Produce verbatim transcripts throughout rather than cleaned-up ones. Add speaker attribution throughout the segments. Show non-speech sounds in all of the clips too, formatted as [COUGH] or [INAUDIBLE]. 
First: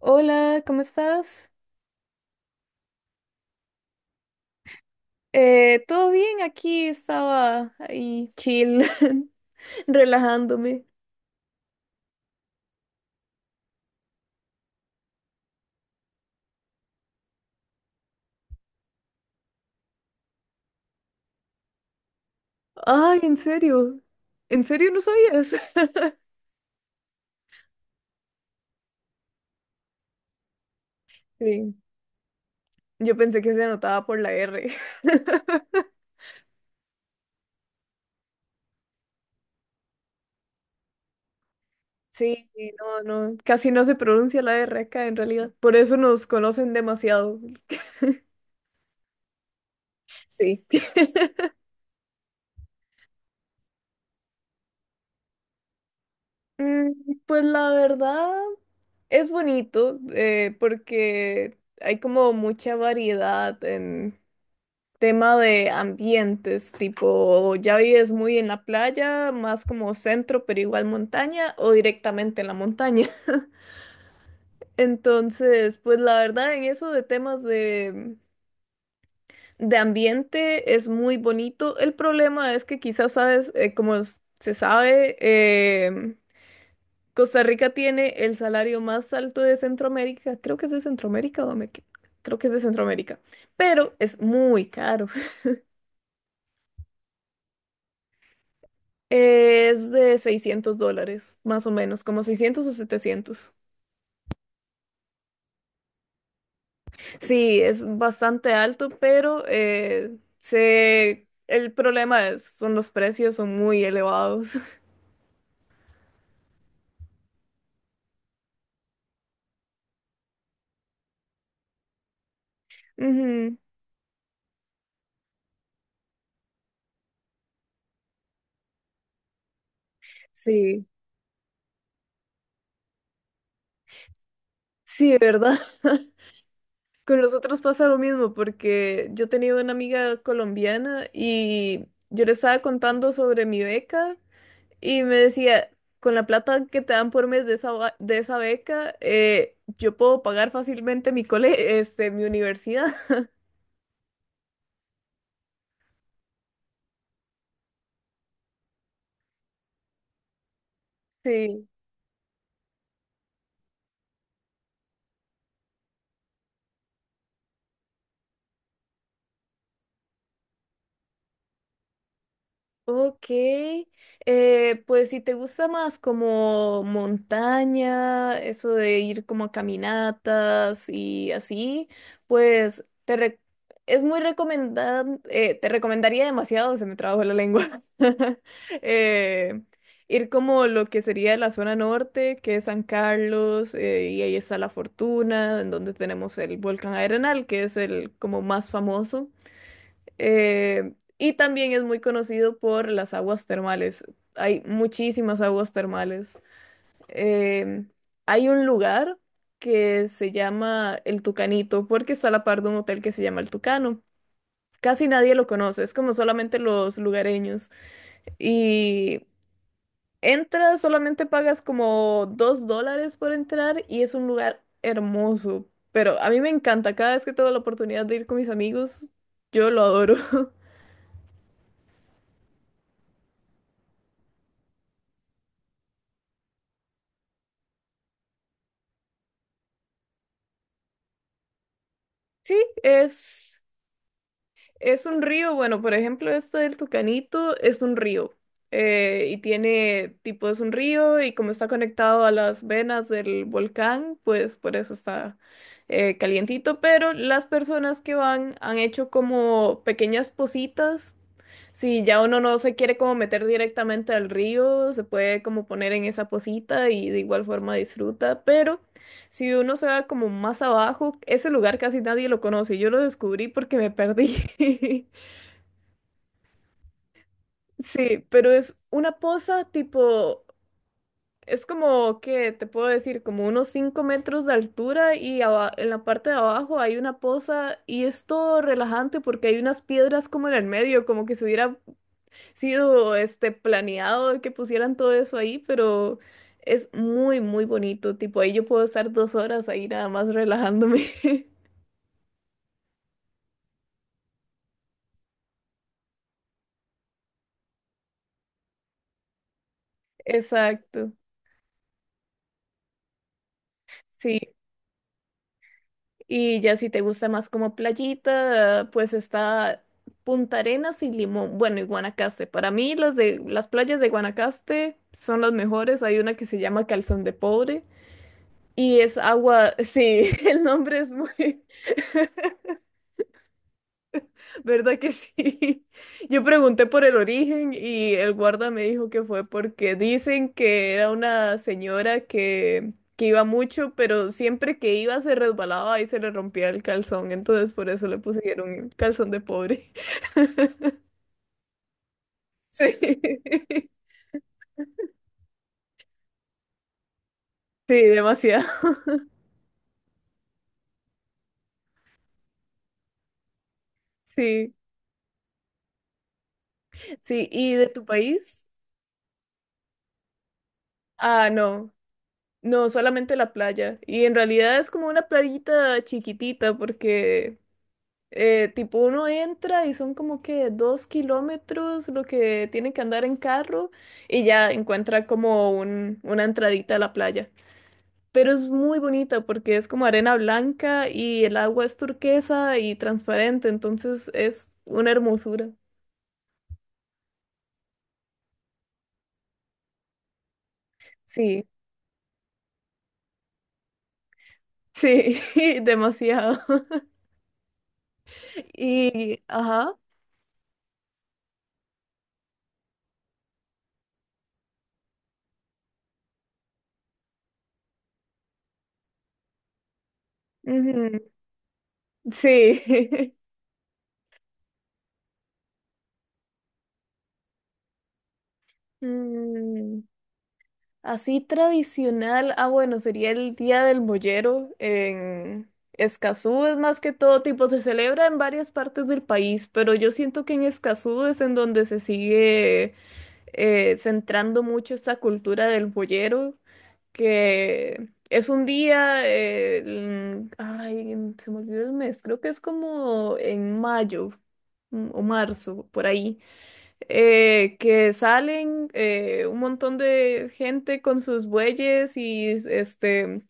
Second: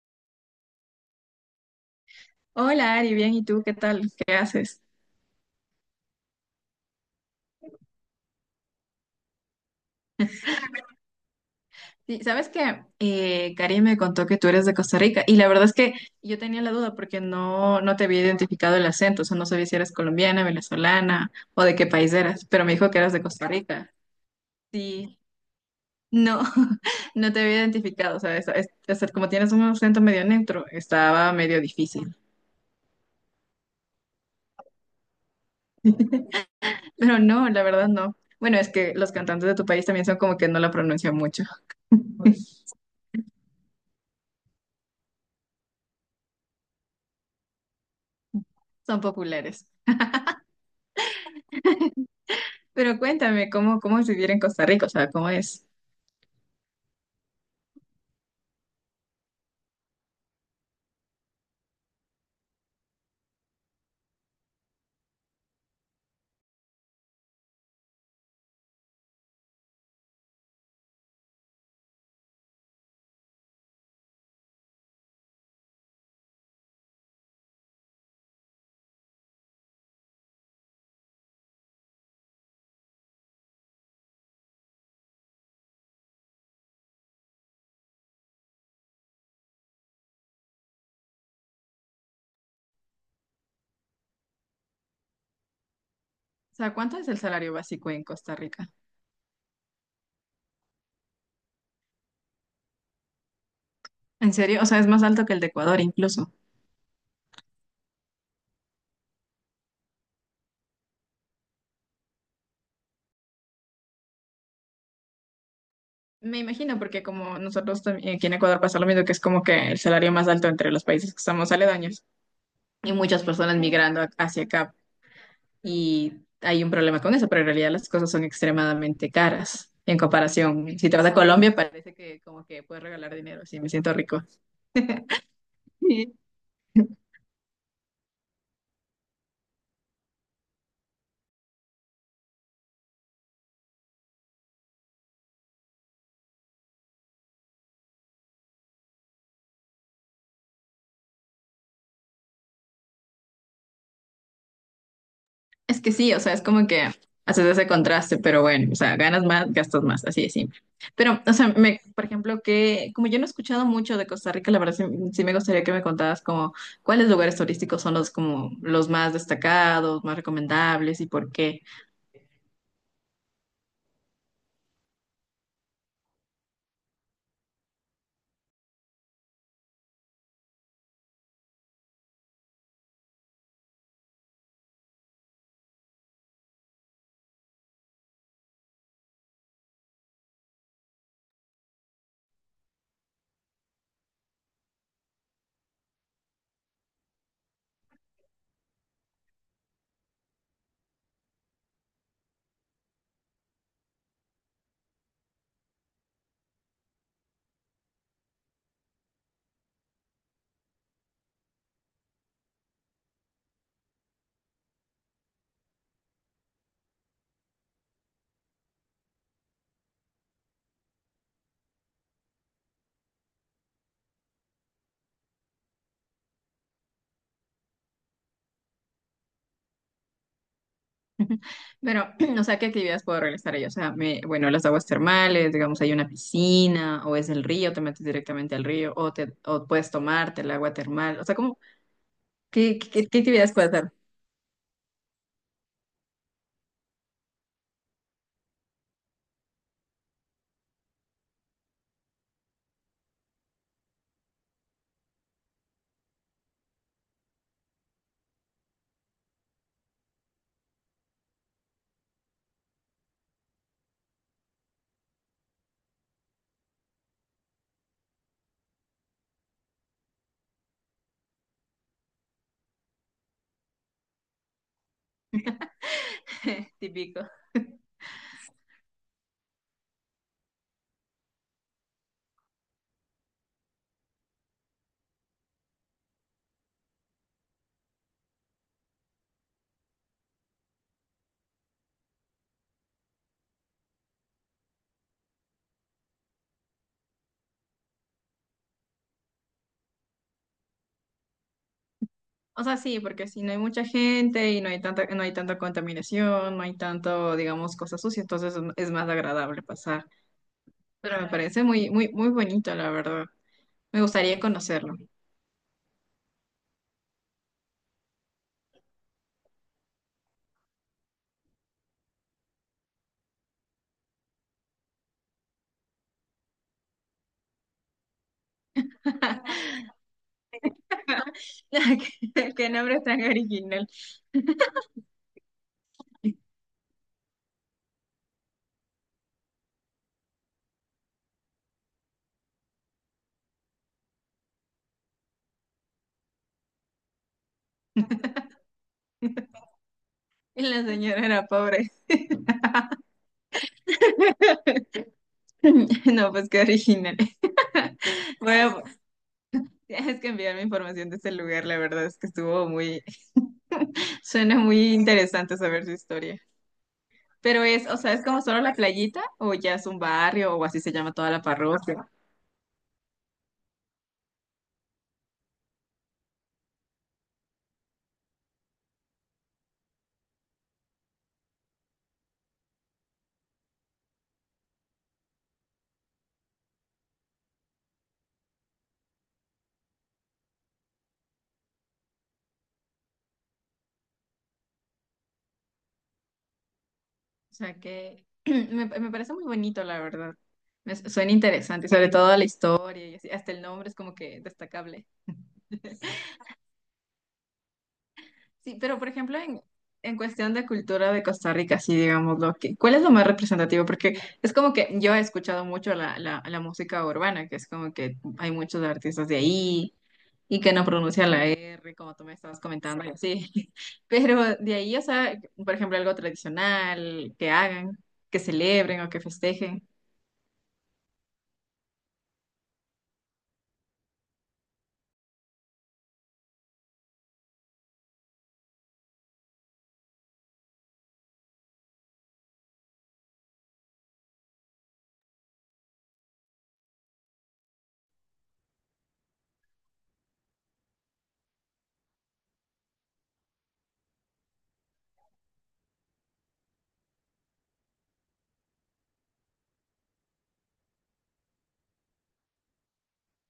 Speaker 1: Hola, ¿cómo estás?
Speaker 2: Hola Ari, bien, ¿y tú qué tal? ¿Qué haces?
Speaker 1: Eh, ¿todo bien? Aquí estaba ahí chill, [LAUGHS] relajándome.
Speaker 2: Sí, sabes que eh, Karim me contó que tú eres de Costa Rica y la verdad es que yo tenía la duda porque no, no te había identificado el acento, o sea, no sabía si eras colombiana, venezolana o de qué país eras, pero me dijo que eras
Speaker 1: Ay,
Speaker 2: de
Speaker 1: ¿en
Speaker 2: Costa Rica.
Speaker 1: serio? ¿En serio no
Speaker 2: Sí,
Speaker 1: sabías? [LAUGHS]
Speaker 2: no, [LAUGHS] no te había identificado, o sea, es- es- o sea, como tienes un acento medio neutro, estaba medio
Speaker 1: Sí,
Speaker 2: difícil,
Speaker 1: yo pensé que se anotaba por la R. [LAUGHS]
Speaker 2: pero no, la verdad no. Bueno, es que los cantantes de tu país también son como que no la pronuncian mucho,
Speaker 1: Sí, sí,
Speaker 2: [LAUGHS]
Speaker 1: no, no, casi no se pronuncia la R acá en realidad. Por eso nos conocen demasiado.
Speaker 2: son populares.
Speaker 1: Sí. [LAUGHS]
Speaker 2: Pero cuéntame, ¿cómo, cómo es vivir en Costa Rica? O sea, ¿cómo es?
Speaker 1: Mm, Pues la verdad es bonito eh, porque hay como mucha variedad en tema de ambientes, tipo, ¿ya vives muy en la playa, más como centro, pero igual montaña, o directamente en la montaña? [LAUGHS] Entonces, pues la verdad, en eso de temas de, de ambiente es muy bonito. El problema es que quizás sabes, eh, como s- se sabe, em, Costa Rica tiene el salario más alto de Centroamérica. Creo que es de Centroamérica o me... equi- Creo que es de Centroamérica, pero es muy caro.
Speaker 2: O sea, ¿cuánto es el salario básico en Costa Rica?
Speaker 1: Es de seiscientos dólares, más o menos, como seiscientos o setecientos.
Speaker 2: ¿En serio? O sea, es más alto que el de Ecuador incluso.
Speaker 1: Sí, es bastante alto, pero eh, se... el problema es, son los precios, son muy elevados. [LAUGHS]
Speaker 2: Me imagino, porque como nosotros también aquí en Ecuador pasa lo mismo, que es como que el salario más alto entre los países que estamos aledaños y muchas
Speaker 1: Ujú.
Speaker 2: personas migrando a- hacia acá. Y hay un problema con eso, pero en realidad las cosas son extremadamente caras en comparación.
Speaker 1: Sí,
Speaker 2: Si te vas a Colombia, parece que como que puedes regalar dinero, sí, me siento rico.
Speaker 1: sí, ¿verdad? [LAUGHS] Con los otros pasa lo mismo, porque yo tenía una amiga colombiana y yo le estaba contando sobre mi beca. Y me decía, con la plata que te dan por mes de esa, ba- de esa beca, eh, yo puedo pagar fácilmente mi cole, este, mi universidad. [LAUGHS]
Speaker 2: Es que sí, o sea, es como que haces ese contraste, pero bueno, o sea, ganas más, gastas más, así de simple. Pero, o sea,
Speaker 1: Sí.
Speaker 2: me, por ejemplo, que como yo no he escuchado mucho de Costa Rica, la verdad sí, sí me gustaría que me contaras como cuáles lugares turísticos son los como los más destacados, más recomendables y por qué.
Speaker 1: Ok, eh, pues si te gusta más como montaña, eso de ir como a caminatas y así, pues te re- es muy recomendable, te recomendaría demasiado, se me trabó la lengua. [LAUGHS] eh, Ir como lo que sería la zona norte, que es San Carlos, eh, y ahí está La Fortuna, en donde tenemos el volcán Arenal, que es el como más famoso. Eh, y también es muy conocido por las aguas termales. Hay muchísimas aguas termales. Eh, Hay un lugar que se llama El Tucanito porque está a la par de un hotel que se llama El Tucano. Casi nadie lo conoce, es como solamente los lugareños. Y entras, solamente pagas como dos dólares por entrar y es un lugar hermoso. Pero a mí me encanta, cada vez que tengo la oportunidad de ir con mis amigos, yo lo adoro. [LAUGHS]
Speaker 2: [LAUGHS] Pero, [CLEARS THROAT] o sea, ¿qué actividades puedo realizar ahí? O sea, me- bueno, las aguas termales, digamos, hay una piscina o es el río, te metes directamente al río o te o puedes tomarte el agua termal, o sea, como
Speaker 1: Sí.
Speaker 2: qué, qué, qué actividades
Speaker 1: es.
Speaker 2: puedes hacer?
Speaker 1: Es un río, bueno, por ejemplo, este del Tucanito es un río. Eh, y tiene, tipo, es un río y como está conectado a las venas del volcán, pues por eso está eh, calientito. Pero las personas que van han hecho como pequeñas positas, si ya uno no se quiere como meter directamente al río, se puede como poner en esa posita y de igual forma disfruta, pero si uno se va como más abajo, ese lugar casi nadie lo conoce. Yo lo descubrí porque me perdí. [LAUGHS]
Speaker 2: [LAUGHS] Típico.
Speaker 1: Sí, pero es una poza tipo, es como, ¿qué te puedo decir? Como unos cinco metros de altura y aba- en la parte de abajo hay una poza y es todo relajante porque hay unas piedras como en el medio, como que se hubiera sido este planeado que pusieran todo eso ahí, pero es muy, muy bonito. Tipo, ahí yo puedo estar dos horas ahí nada más relajándome. [LAUGHS]
Speaker 2: O sea, sí, porque si no hay mucha gente y no hay tanta, no hay tanta contaminación, no hay tanto, digamos, cosas sucias, entonces es es más agradable pasar.
Speaker 1: Exacto.
Speaker 2: Pero me parece muy, muy, muy bonito, la verdad. Me gustaría
Speaker 1: Sí.
Speaker 2: conocerlo.
Speaker 1: Y ya si te gusta más como playita, pues está Punta Arenas y Limón. Bueno, y Guanacaste. Para mí las de las playas de Guanacaste son las mejores. Hay una que se llama Calzón de Pobre. Y es agua,
Speaker 2: [LAUGHS]
Speaker 1: [LAUGHS] sí, el nombre es muy.
Speaker 2: Qué qué nombre tan original.
Speaker 1: ¿Verdad que sí? [LAUGHS] Yo pregunté por el origen y el guarda me dijo que fue porque dicen que era una señora que, que iba mucho, pero siempre que iba se resbalaba y se le rompía el calzón, entonces por eso le pusieron Calzón de
Speaker 2: [LAUGHS]
Speaker 1: Pobre. [LAUGHS]
Speaker 2: Y la señora era pobre.
Speaker 1: Sí, [LAUGHS] sí,
Speaker 2: [LAUGHS] No, pues qué original. [LAUGHS] Bueno,
Speaker 1: demasiado.
Speaker 2: tienes que enviarme información de ese lugar, la verdad es que estuvo muy, [LAUGHS] suena
Speaker 1: Sí,
Speaker 2: muy interesante saber su historia.
Speaker 1: sí.
Speaker 2: Pero
Speaker 1: ¿Y
Speaker 2: es,
Speaker 1: de
Speaker 2: o
Speaker 1: tu
Speaker 2: sea, es como solo
Speaker 1: país?
Speaker 2: la playita o ya es un barrio o así se llama toda la
Speaker 1: Ah, no,
Speaker 2: parroquia.
Speaker 1: no, solamente la playa. Y en realidad es como una playita chiquitita porque Eh, tipo uno entra y son como que dos kilómetros lo que tiene que andar en carro y ya encuentra como un, una entradita a la playa. Pero es muy bonita porque es como arena blanca y el agua es turquesa y transparente, entonces es una hermosura.
Speaker 2: O sea que [CLEARS THROAT] me, me parece muy bonito, la verdad. Me su- suena
Speaker 1: Sí,
Speaker 2: interesante, sobre todo la historia y así. Hasta el nombre es como que destacable.
Speaker 1: sí, [LAUGHS]
Speaker 2: [LAUGHS]
Speaker 1: demasiado. [LAUGHS]
Speaker 2: Sí, pero por ejemplo,
Speaker 1: Y,
Speaker 2: en,
Speaker 1: ajá,
Speaker 2: en cuestión de cultura de Costa Rica, sí, digámoslo, que, ¿cuál es lo más representativo? Porque es como que yo he escuchado mucho la, la, la música urbana, que es como que hay muchos artistas de ahí y que no
Speaker 1: ujú,
Speaker 2: pronuncian la R, como tú me estabas comentando, y
Speaker 1: sí. [LAUGHS]
Speaker 2: así. [LAUGHS] Pero de ahí, o sea, por ejemplo, algo tradicional que hagan, que celebren o que festejen.
Speaker 1: Mm. Así tradicional, ah bueno, sería el Día del Mollero en Escazú, es más que todo tipo, se celebra en varias partes del país, pero yo siento que en Escazú es en donde se sigue eh, centrando mucho esta cultura del mollero, que es un día, eh, en- ay, se me olvidó el mes, creo que es como en mayo, mm, o marzo, por ahí, eh, que salen eh, un montón de gente con sus bueyes y este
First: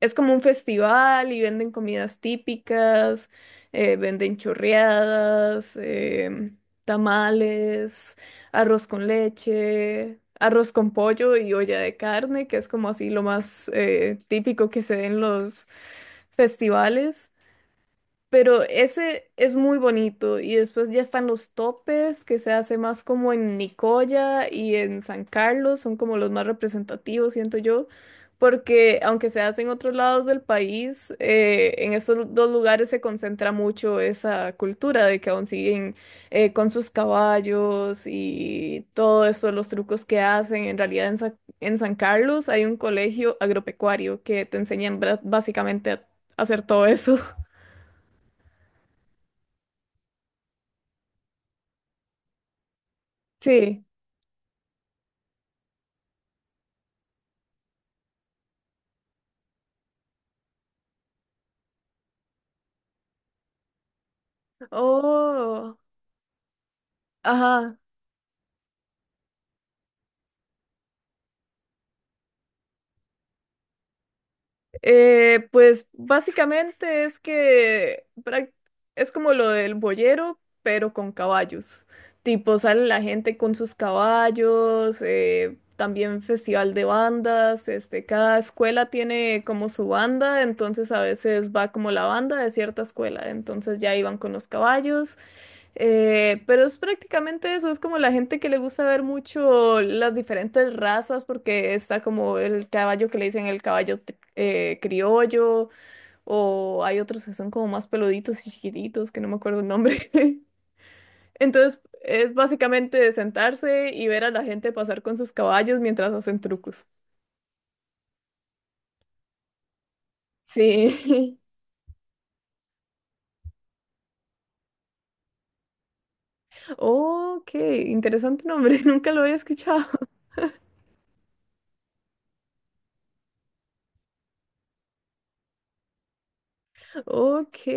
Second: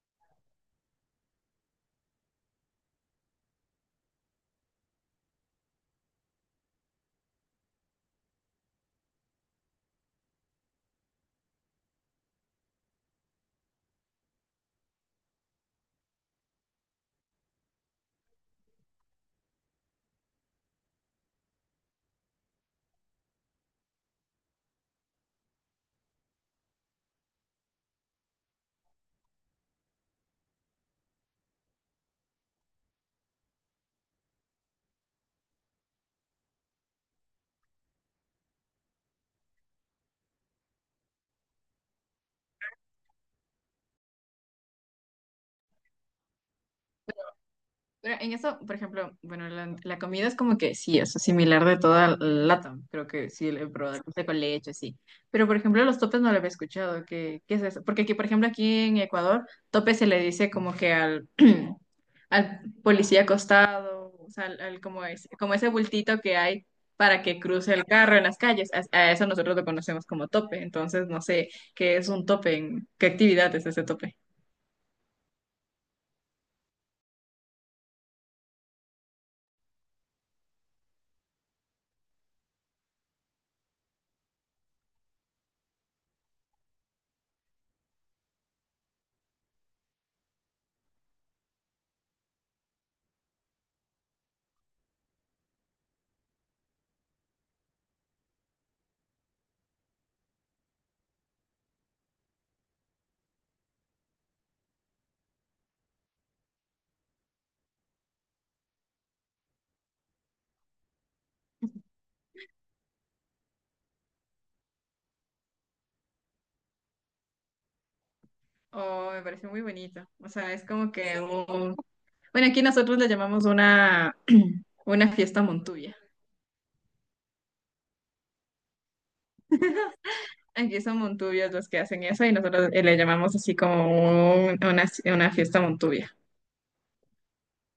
Speaker 1: es como un festival y venden comidas típicas, eh, venden chorreadas, em, tamales, arroz con leche. Arroz con pollo y olla de carne, que es como así lo más eh, típico que se ve en los festivales. Pero ese es muy bonito. Y después ya están los topes, que se hace más como en Nicoya y en San Carlos, son como los más representativos, siento yo. Porque aunque se hace en otros lados del país, eh, en estos dos lugares se concentra mucho esa cultura de que aún siguen eh, con sus caballos y todo eso, los trucos que hacen. En realidad en Sa- en San Carlos hay un colegio agropecuario que te enseñan bra- básicamente a hacer todo eso.
Speaker 2: Pero en eso, por ejemplo, bueno, la, la comida es como que sí, es similar de toda LATAM. Creo que
Speaker 1: [LAUGHS]
Speaker 2: sí, el
Speaker 1: Sí.
Speaker 2: probado café con leche, sí. Pero, por ejemplo, los topes no lo había escuchado. ¿Qué, qué es eso? Porque aquí, por ejemplo, aquí en Ecuador, tope se le dice como que al, [CLEARS THROAT] al policía acostado, o sea, al, al- como, es, como ese
Speaker 1: Oh,
Speaker 2: bultito que hay para que cruce
Speaker 1: ajá.
Speaker 2: el carro en las calles. A, a eso nosotros lo conocemos como tope. Entonces, no sé qué es un tope, en- qué actividad es ese tope.
Speaker 1: Eh, pues básicamente es que prac- es como lo del boyero, pero con caballos. Tipo, sale la gente con sus caballos, eh, también festival de bandas, este, cada escuela tiene como su banda, entonces a veces va como la banda de cierta escuela, entonces ya iban con los caballos. Eh, pero es prácticamente eso, es como la gente que le gusta ver mucho las diferentes razas, porque está como el caballo que le dicen el caballo tri- eh, criollo, o hay otros que son como más peluditos y chiquititos, que no me acuerdo el nombre. [LAUGHS] Entonces, es básicamente sentarse y ver a la gente pasar con sus caballos mientras hacen trucos.
Speaker 2: Oh, me pareció muy bonito. O sea, es como que
Speaker 1: Sí. [LAUGHS]
Speaker 2: un. Bueno, aquí nosotros le llamamos una, [CLEARS THROAT] una fiesta Montuvia.
Speaker 1: Oh, qué interesante nombre, [LAUGHS] nunca lo había escuchado.
Speaker 2: Aquí son Montuvios los que hacen eso y nosotros eh, le llamamos así como un- una, una fiesta Montuvia.
Speaker 1: Ok.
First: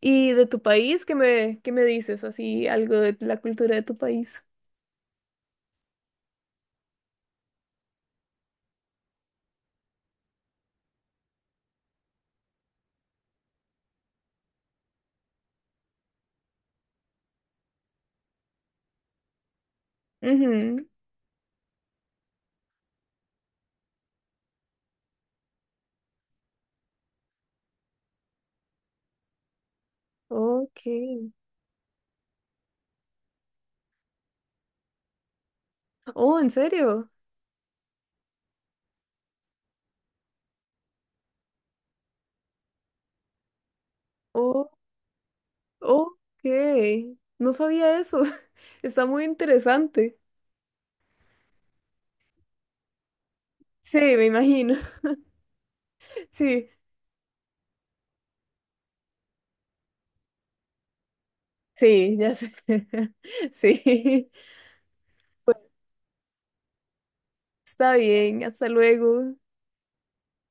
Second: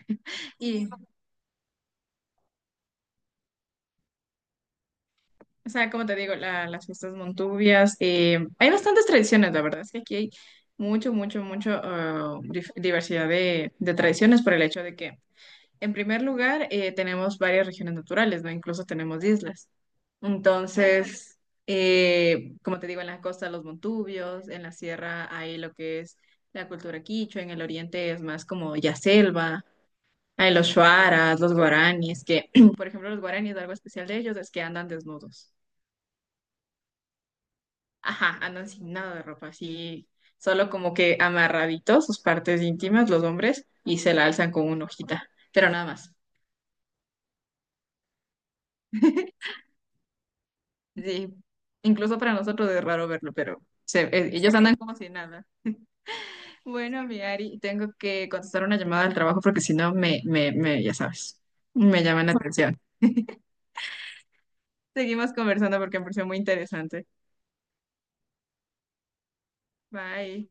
Speaker 1: ¿Y de tu
Speaker 2: Y,
Speaker 1: país? ¿Qué me, qué me dices? Así, algo de la cultura de tu país.
Speaker 2: o sea, como te digo, la- las fiestas Montuvias, eh, hay bastantes tradiciones, la verdad es que aquí hay mucho, mucho, mucho ah, dif- diversidad de, de tradiciones por el hecho de que, en primer lugar, eh, tenemos varias regiones naturales, ¿no? Incluso tenemos islas.
Speaker 1: Ujú.
Speaker 2: Entonces, eh, como te digo, en las costas los montubios, en la sierra hay lo que es la cultura quichua, en el oriente es más como ya selva, hay los
Speaker 1: Ok.
Speaker 2: shuaras, los guaraníes, que [CLEARS THROAT] por ejemplo los guaraníes, algo especial de ellos es que andan desnudos.
Speaker 1: Oh, ¿en serio?
Speaker 2: Ajá, andan sin nada de ropa, así, solo como que amarraditos sus partes íntimas, los hombres, y se la alzan con
Speaker 1: Oh,
Speaker 2: una hojita, pero nada
Speaker 1: ok.
Speaker 2: más.
Speaker 1: No sabía eso. [LAUGHS] Está muy
Speaker 2: [LAUGHS]
Speaker 1: interesante.
Speaker 2: Sí, incluso para nosotros es raro verlo, pero
Speaker 1: Sí,
Speaker 2: se-
Speaker 1: me
Speaker 2: eh, ellos
Speaker 1: imagino.
Speaker 2: andan como si
Speaker 1: [LAUGHS]
Speaker 2: nada.
Speaker 1: Sí,
Speaker 2: Bueno, mi Ari, tengo que contestar una llamada al trabajo porque si no me, me, me, ya sabes, me
Speaker 1: sí,
Speaker 2: llaman la [LAUGHS]
Speaker 1: ya sé.
Speaker 2: atención.
Speaker 1: [LAUGHS] Sí.
Speaker 2: Seguimos
Speaker 1: Pues,
Speaker 2: conversando porque me pareció muy interesante.
Speaker 1: está bien. Hasta luego.
Speaker 2: Bye.